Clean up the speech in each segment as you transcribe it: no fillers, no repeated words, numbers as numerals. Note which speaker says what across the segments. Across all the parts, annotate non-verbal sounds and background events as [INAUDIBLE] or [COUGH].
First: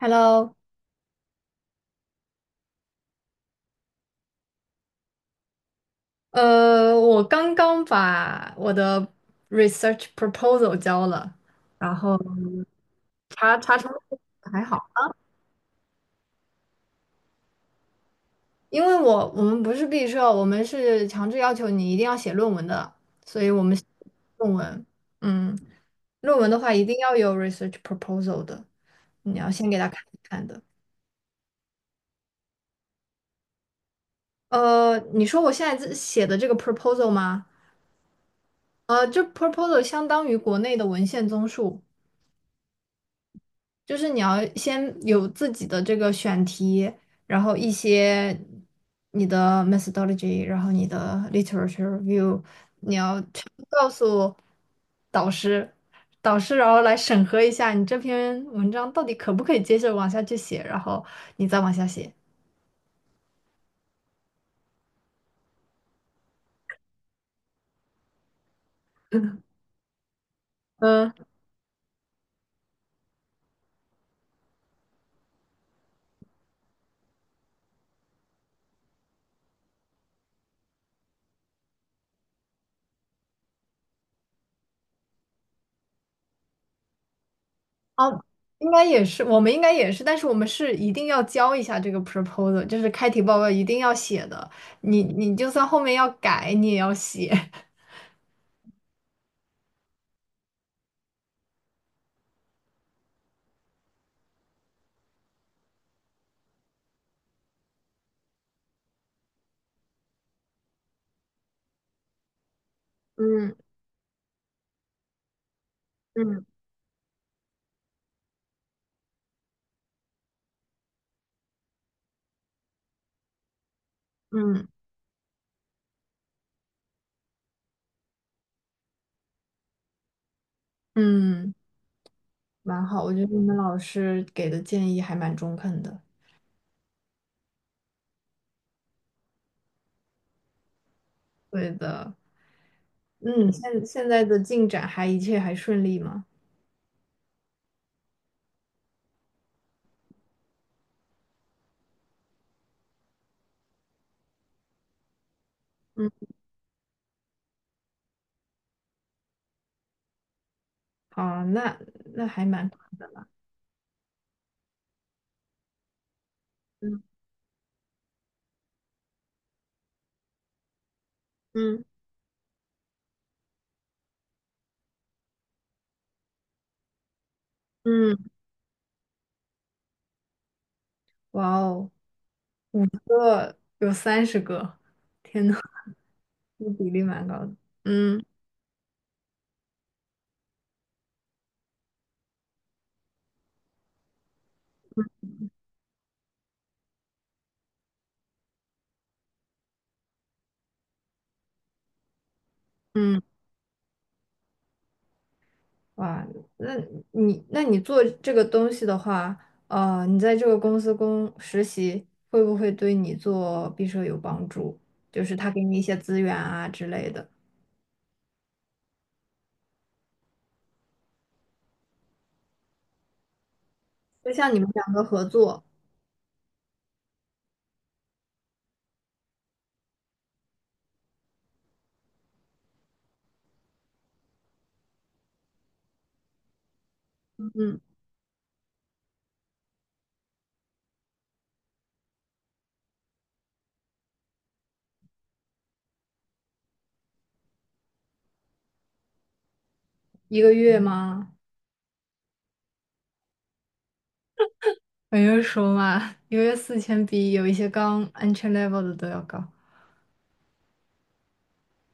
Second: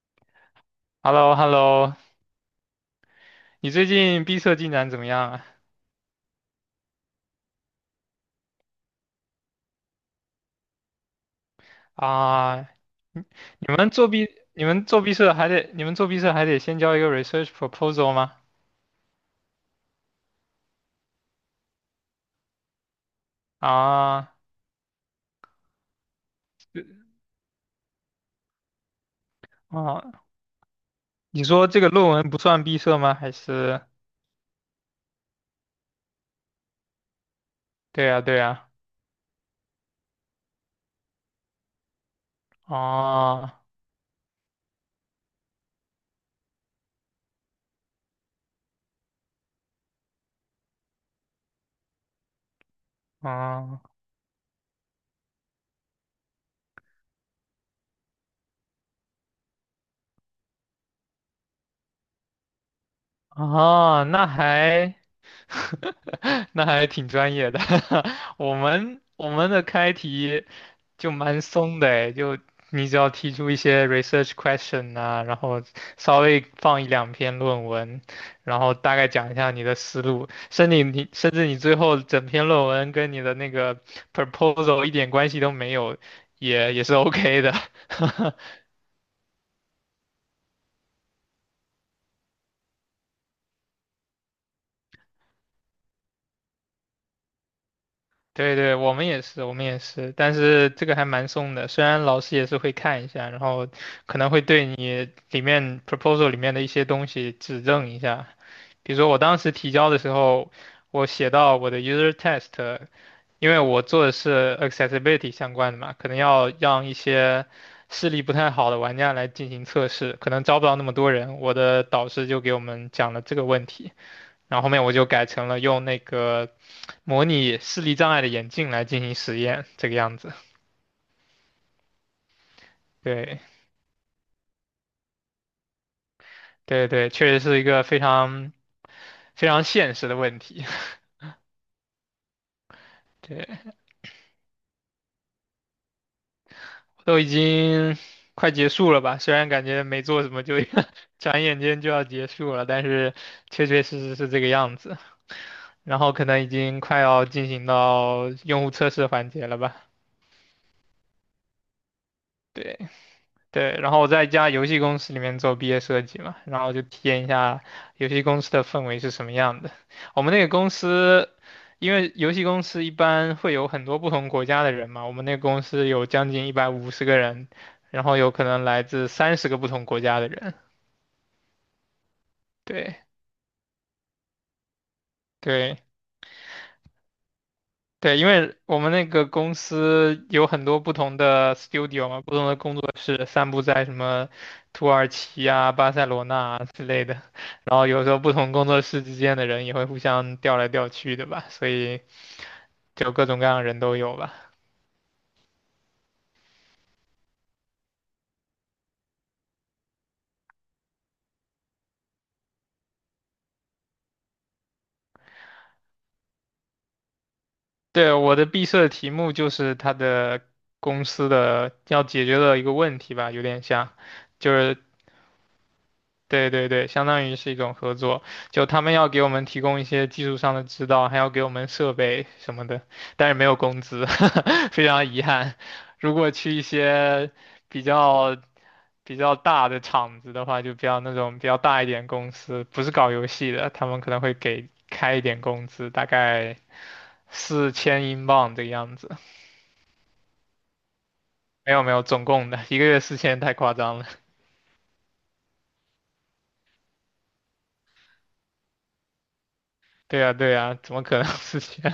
Speaker 1: Hello。
Speaker 2: h e l l o h e l l o 你最近毕设进展怎么样啊？
Speaker 1: 我刚刚把我的 research proposal 交了，然后
Speaker 2: 啊，
Speaker 1: 查
Speaker 2: 你
Speaker 1: 查
Speaker 2: 们
Speaker 1: 成
Speaker 2: 做毕，
Speaker 1: 还好，
Speaker 2: 你们做毕设还得先交一个 research proposal 吗？
Speaker 1: 因为我们不是毕设，我们是强制要求你一定要写论文的，所以我们写
Speaker 2: 啊，
Speaker 1: 论文。嗯，论文的话一定要有 research proposal 的，你要先给
Speaker 2: 啊，
Speaker 1: 他看一
Speaker 2: 哦
Speaker 1: 看的。
Speaker 2: 你说这个论文不算毕设吗？还是？
Speaker 1: 你说我现在这写的这个 proposal 吗？
Speaker 2: 对呀，对呀，
Speaker 1: 这 proposal 相当于国内的文献综述。
Speaker 2: 啊，
Speaker 1: 就是你要先有自己的这个选题，然后一些你的 methodology，然后你的 literature review，你要全部
Speaker 2: 啊，
Speaker 1: 告诉导师，导师然后来审核一下你这篇文章到底可不可以接着往下去写，然后你再往下写。
Speaker 2: 啊，哦那还。[LAUGHS] 那还挺专业的。[LAUGHS] 我们的开题就
Speaker 1: 嗯，
Speaker 2: 蛮松的诶，就你只要提出一些 research question 啊，然后稍微放一两篇论文，然后大概讲一下你的思路，甚至你最后整篇论文跟你的那个 proposal 一点关系都没有，也是 OK 的。
Speaker 1: 哦，
Speaker 2: [LAUGHS]
Speaker 1: 应该也是，我们应该也是，但是我们是一定要交一下这个 proposal，就是开题报告一定要写的，你就算后面要改，你也要写。[LAUGHS]
Speaker 2: 对对，我们也是，我们也是，但是这个还蛮松的，虽然老师也是会看一下，然后可能会对你里面 proposal 里面的一些东西指正一下。比如说我当时提交的时候，我写到我的 user test，因
Speaker 1: 嗯
Speaker 2: 为我做的是 accessibility 相关的嘛，可能
Speaker 1: 嗯。
Speaker 2: 要让一些视力不太好的玩家来进行测试，可能招不到那么多人，我的导师就给我们讲了这个问题，然后
Speaker 1: 嗯
Speaker 2: 后面我就改成了用那个。模拟视力障碍的眼镜来进行实验，这个样子。
Speaker 1: 嗯，蛮好，我觉得你
Speaker 2: 对
Speaker 1: 们老师给的建议还蛮中肯的。
Speaker 2: 对对，确实是一个非常非常现实的问题。
Speaker 1: 对的。
Speaker 2: [LAUGHS] 对，
Speaker 1: 嗯，现在的进展还一切还顺利吗？
Speaker 2: 都已经快结束了吧？虽然感觉没做什么就 [LAUGHS] 转眼间就要结束了，但是确确实实是这个样子。然
Speaker 1: 嗯，
Speaker 2: 后可能已经快要进行到用户测试环节了吧？
Speaker 1: 好，那还蛮快
Speaker 2: 对。
Speaker 1: 的了。
Speaker 2: 对，然后我在一家游戏公司里面做毕业设计嘛，然后就体
Speaker 1: 嗯
Speaker 2: 验一下游戏公司的氛围是什么样的。我们那个公司，
Speaker 1: 嗯
Speaker 2: 因为游戏公司一般会有很多不同国家的人嘛，我们那个公司有将近150个人，然后
Speaker 1: 嗯，
Speaker 2: 有可能来自三十个不同国家的人。
Speaker 1: 哇哦，
Speaker 2: 对
Speaker 1: 有30个，天呐。
Speaker 2: 对，
Speaker 1: [LAUGHS] 这比例蛮高的。
Speaker 2: 对，
Speaker 1: 嗯
Speaker 2: 因为我们那个公司有很多不同的 studio 嘛，不同的工作室散布在什么土耳其啊、巴塞罗那啊之类的，然后有时候不同工作室之间的人也会互相调来调去的吧，所以就
Speaker 1: 嗯。
Speaker 2: 各种各样的人都有吧。
Speaker 1: 哇，那那你做这个东西的话，你在这个公司实习，会不会对你做毕设有帮助？就是他给你一些资源啊之类的。
Speaker 2: 对，我的毕设的题目就是他的公司的要解决的一个问题吧，有点像，
Speaker 1: 就
Speaker 2: 就
Speaker 1: 像你们
Speaker 2: 是
Speaker 1: 两个合作。
Speaker 2: 对对对，相当于是一种合作，就他们要给我们提供一些技术上的指导，还要给我们设备什么的，但是没有工资，[LAUGHS] 非常遗憾。如果去一些
Speaker 1: 嗯，
Speaker 2: 比较比较大的厂子的话，就比较那种比较大一点公司，不是搞游戏的，他们可能会给开一点工资，大概4000英镑这个样子。
Speaker 1: 一个月吗？
Speaker 2: 没有没有，总共的一个月四千太夸张了。
Speaker 1: 我就说嘛，一个月4000比有一些刚 entry level 的都要高。
Speaker 2: 对呀对呀，怎么可能四千？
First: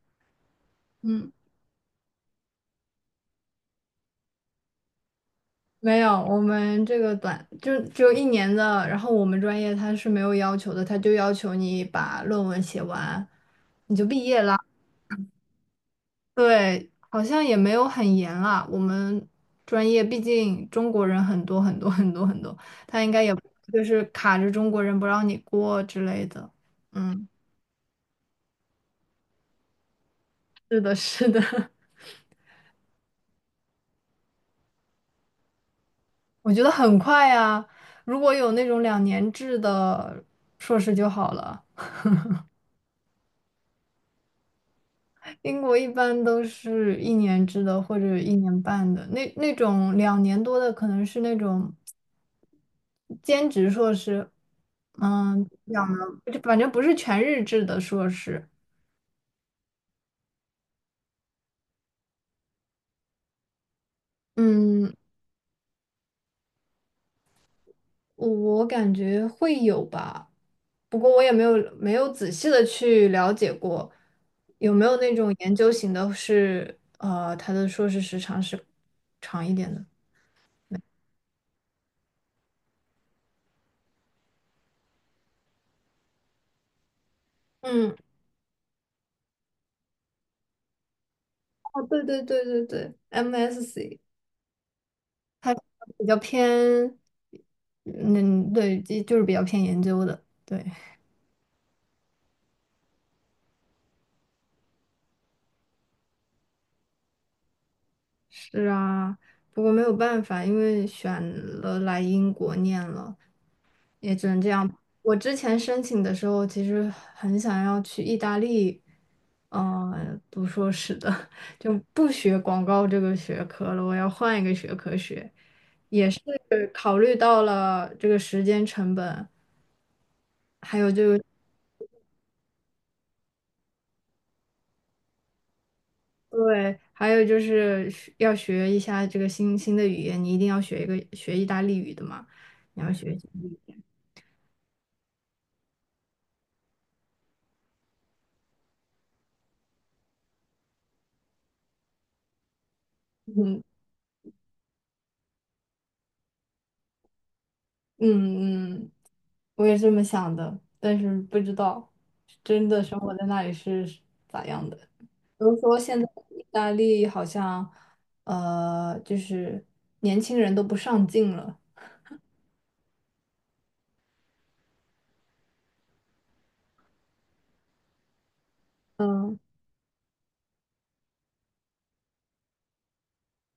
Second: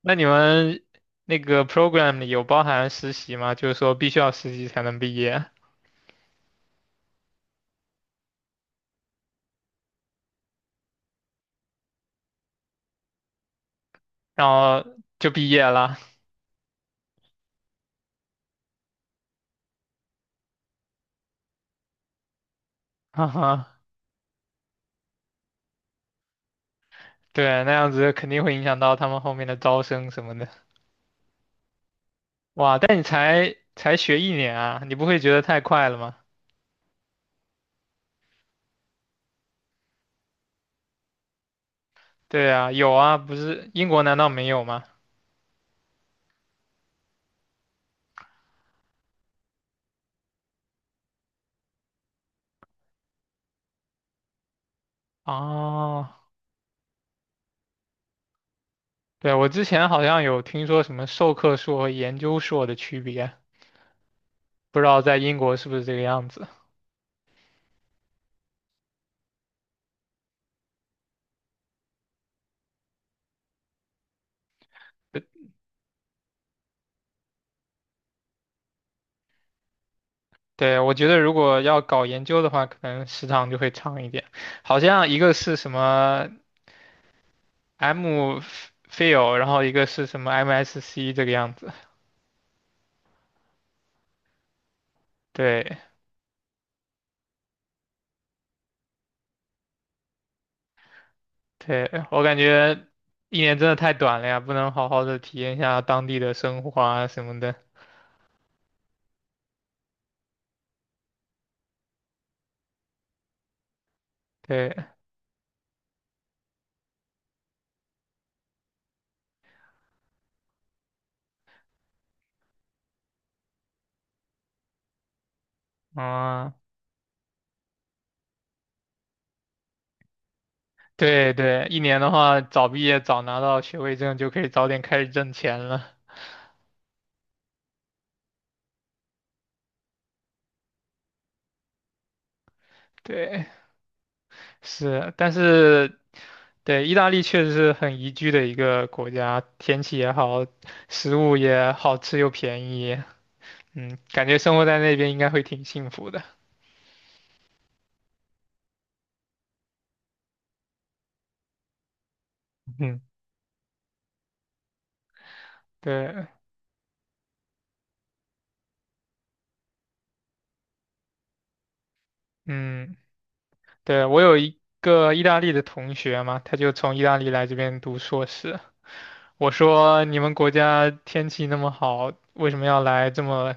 Speaker 2: 那你们
Speaker 1: 嗯，
Speaker 2: 那个 program 里有包含实习吗？就是说必须要实习才能毕业，
Speaker 1: 没有，我们这个就只有一年的，然后我们专业它是没有要求的，它就要求你把论文写完，你就毕业
Speaker 2: 然
Speaker 1: 啦。
Speaker 2: 后就毕业了。
Speaker 1: 对，好像也没有很严啊。我们专业毕竟中国人很多很多很多很多，他应该
Speaker 2: [LAUGHS] 哈
Speaker 1: 也不
Speaker 2: 哈，
Speaker 1: 就是卡着中国人不让你过之类的。嗯，
Speaker 2: 对，那样子肯定会影响到他们后面的招生什么的。
Speaker 1: 是的，是的。[LAUGHS]
Speaker 2: 哇，但你才学一年啊，你不会觉得太快了吗？
Speaker 1: 我觉得很快呀。如果有那种2年制的硕士就好了。
Speaker 2: 对啊，有啊，不是英国难道没有吗？
Speaker 1: 英国一般都是一年制的或者一年半的，那种2年多的可能是那种兼职硕士。怎么讲呢，
Speaker 2: 哦，
Speaker 1: 就反正不是全日制的硕士。
Speaker 2: 对，我之前好像有听说什么授课硕和研究硕的区别，不知
Speaker 1: 嗯，
Speaker 2: 道在英国是不是这个样子。
Speaker 1: 我感觉会有吧，不过我也没有仔细的去了解过，有没有那种研究型的是，他的硕士时长是长一点的。
Speaker 2: 对，我觉得如果要搞研究的话，可能时长就会长一点。好像一个是什么
Speaker 1: 嗯，
Speaker 2: MPhil 然后一个是什么 MSc 这个样子。
Speaker 1: 哦，对对对对对，MSc
Speaker 2: 对，
Speaker 1: 比较偏，嗯，对，就是比较偏研究的，对。
Speaker 2: 对，我感觉一年真的太短了呀，不能好好的体验一下当地的生活啊什么的。
Speaker 1: 是啊，不过没有办法，因为选了来英国念了，也只能这样。
Speaker 2: 对，
Speaker 1: 我之前申请的时候，其实很想要去意大利，读硕士的。[LAUGHS] 就不学广告这个学科了，我要换一个学科学。
Speaker 2: 嗯，
Speaker 1: 对，考虑到了这个时间成本，还有就
Speaker 2: 对对，一年的话，早毕业早拿到学位证就可以早点开始挣钱了。
Speaker 1: 对，还有就是要学一下这个新的语言，你一定要学一个学意大利语的嘛，你要学习。
Speaker 2: 对。是，但是对，意大利确实是很宜居的一个国家，天气也好，食物也好吃又便宜，
Speaker 1: 嗯
Speaker 2: 感觉生活在那边应该会挺幸福的。
Speaker 1: 嗯嗯。我也这么想的，但是不知道真的生
Speaker 2: 嗯，
Speaker 1: 活在那里是咋样的。比如说，
Speaker 2: [LAUGHS]
Speaker 1: 现在
Speaker 2: 对，
Speaker 1: 意大利好像，就是年轻人都不上进了。
Speaker 2: 嗯，对，我有一个意大利的同学嘛，他就从意大利来这边读硕士。
Speaker 1: 嗯
Speaker 2: 我说你们国家天气那么好，为什么要来这么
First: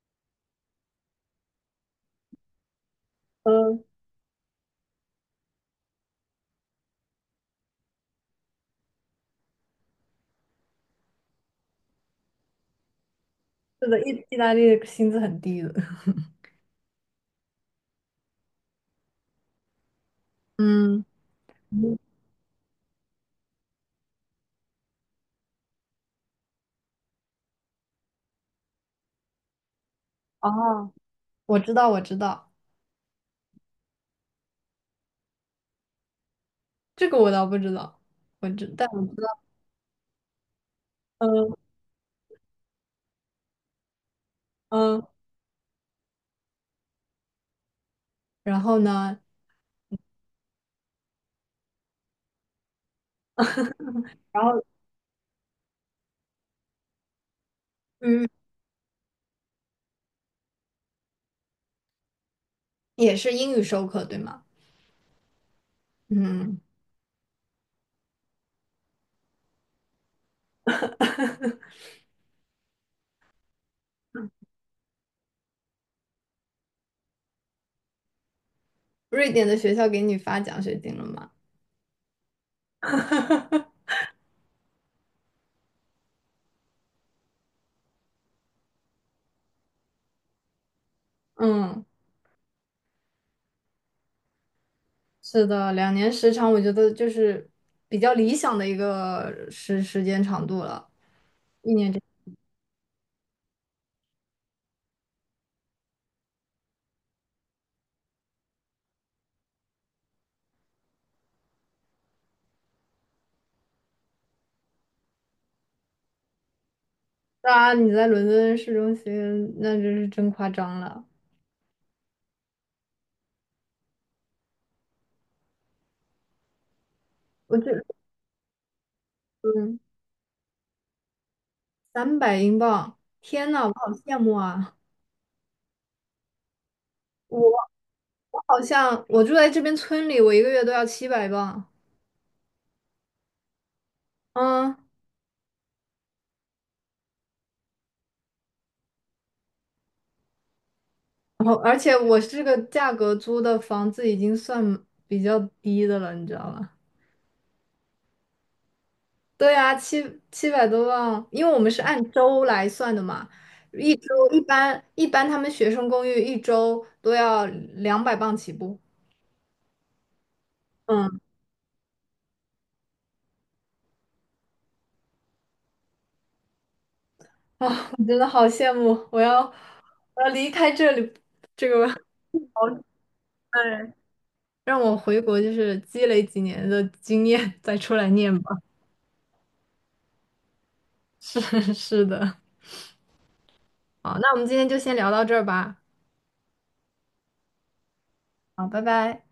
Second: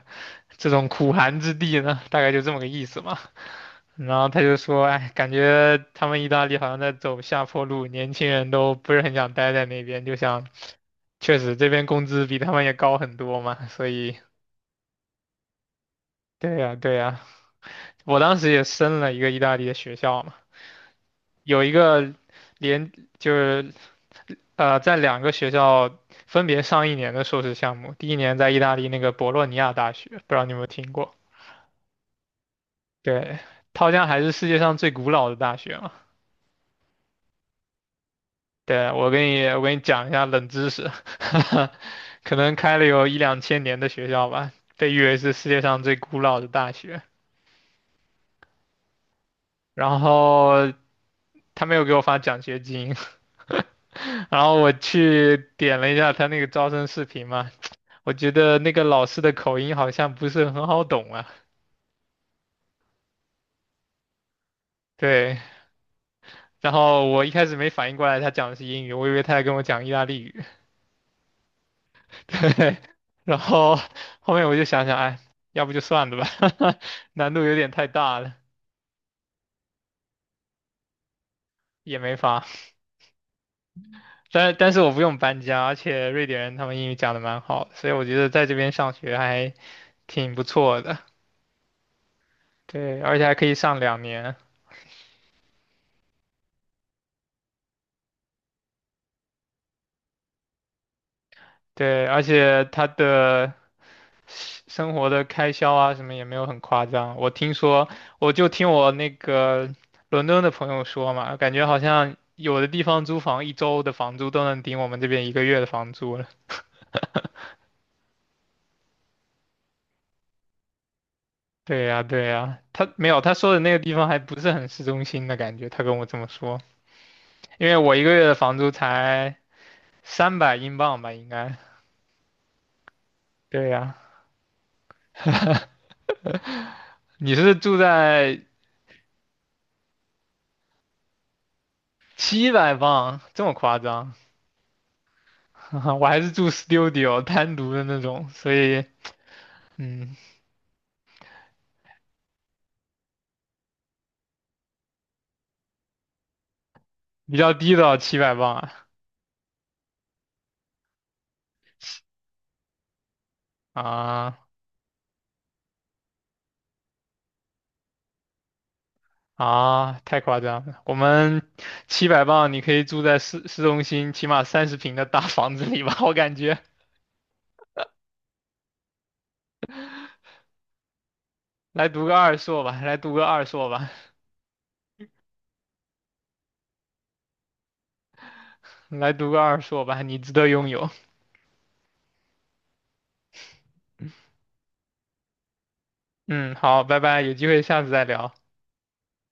Speaker 2: 这种苦寒之地呢？大概就这么个意思嘛。
Speaker 1: 嗯，
Speaker 2: 然后他就说，哎，感觉他们意大利好像在走下坡路，年轻人都不是很想待在那边，就想，确实这边工资比他们也高很多嘛，所
Speaker 1: 是的，
Speaker 2: 以，
Speaker 1: 意大利的薪资很低的。[LAUGHS]
Speaker 2: 对呀，对呀，我当时也申了一个意大利的学校嘛。
Speaker 1: 嗯，
Speaker 2: 有一
Speaker 1: 嗯
Speaker 2: 个连就是在两个学校分别上一年的硕士项目，第一年在意大利那个博洛尼亚大学，不知道你有没有
Speaker 1: 哦，
Speaker 2: 听过？
Speaker 1: 我知道，我知道。
Speaker 2: 对，它好像还是世界上最古老的大学嘛。
Speaker 1: 这个我倒不知道，我知，但
Speaker 2: 对，
Speaker 1: 我
Speaker 2: 我给你讲一下冷知识，
Speaker 1: 嗯
Speaker 2: [LAUGHS] 可能开了有一两千年的学校吧，被
Speaker 1: 嗯，
Speaker 2: 誉为是世界上最古老的大学。
Speaker 1: 然后呢？
Speaker 2: 然后他没有给我发奖学金，[LAUGHS] 然
Speaker 1: 然
Speaker 2: 后
Speaker 1: 后
Speaker 2: 我去点了一下他那个招生视频嘛，我
Speaker 1: 嗯，
Speaker 2: 觉得那个老师的口音好像不是很好懂啊。
Speaker 1: 也是英语授课，对吗？
Speaker 2: 对，
Speaker 1: 嗯，
Speaker 2: 然后我一开始没反应过来他讲的是英语，我以为他在跟我讲意大利语。[LAUGHS] 对，然后后面我就想想，哎，要不就算了吧，[LAUGHS] 难度有点太大了，
Speaker 1: 瑞典的学校给你发奖学金了吗？
Speaker 2: 也没法。
Speaker 1: [LAUGHS] 哈哈哈。
Speaker 2: 但是我不用搬家，而且瑞典人他们英语讲的蛮好的所以我觉得在这边上学还挺不错的。
Speaker 1: 嗯，
Speaker 2: 对，而且还可以上2年。
Speaker 1: 是的，两年时长，我觉得就是比较理想的一个时间长度了。
Speaker 2: 对，而且他的生活的开销啊，什么也没有很夸张。我听说，我就听我那个伦敦的朋友说嘛，感觉好像有的地方租房一周的房租都能顶我们这边一个月的房租了。
Speaker 1: 当然，你在伦敦市中心，那真是真夸张了。
Speaker 2: 对呀，对呀，他没有，他说的那个地方还不是很市中心的感觉，他跟我这么说，
Speaker 1: 我觉
Speaker 2: 因为
Speaker 1: 得，
Speaker 2: 我一个月的房租才
Speaker 1: 嗯，
Speaker 2: 300英镑吧，应该。
Speaker 1: 300英镑，天呐，
Speaker 2: 对
Speaker 1: 我好
Speaker 2: 呀，
Speaker 1: 羡慕啊！
Speaker 2: 你
Speaker 1: 我
Speaker 2: 是住在
Speaker 1: 我好像我住在这边村里，我一个月都要700镑。
Speaker 2: 700镑，这么夸张？
Speaker 1: 嗯，
Speaker 2: [LAUGHS] 我还是住 studio 单独的那种，所以。嗯，
Speaker 1: 然后而且我这个价格租的房子已经算比较低的了，你知道吗？
Speaker 2: 比较低的七百磅啊
Speaker 1: 对啊，七百多万，因为我们是按周来算的嘛，一周一
Speaker 2: 啊
Speaker 1: 般一般他们学生公寓一周都要200磅起步。
Speaker 2: 啊！太夸张了，我
Speaker 1: 嗯。
Speaker 2: 们七百磅你可以住在市中心起码30平的大房子里吧？我感觉
Speaker 1: [LAUGHS] 啊，我真的好羡慕，我要离开这里，这个，
Speaker 2: 来读个二硕吧，来读个二硕吧，
Speaker 1: 哎，让我回国就是积累几年的经验再出来念吧。[LAUGHS]
Speaker 2: 来读个二硕吧，你值得拥有。
Speaker 1: 是是的，好，那我们今天就先聊到这儿吧。
Speaker 2: 嗯，好，拜拜，有机会下次再聊。
Speaker 1: 好，拜拜。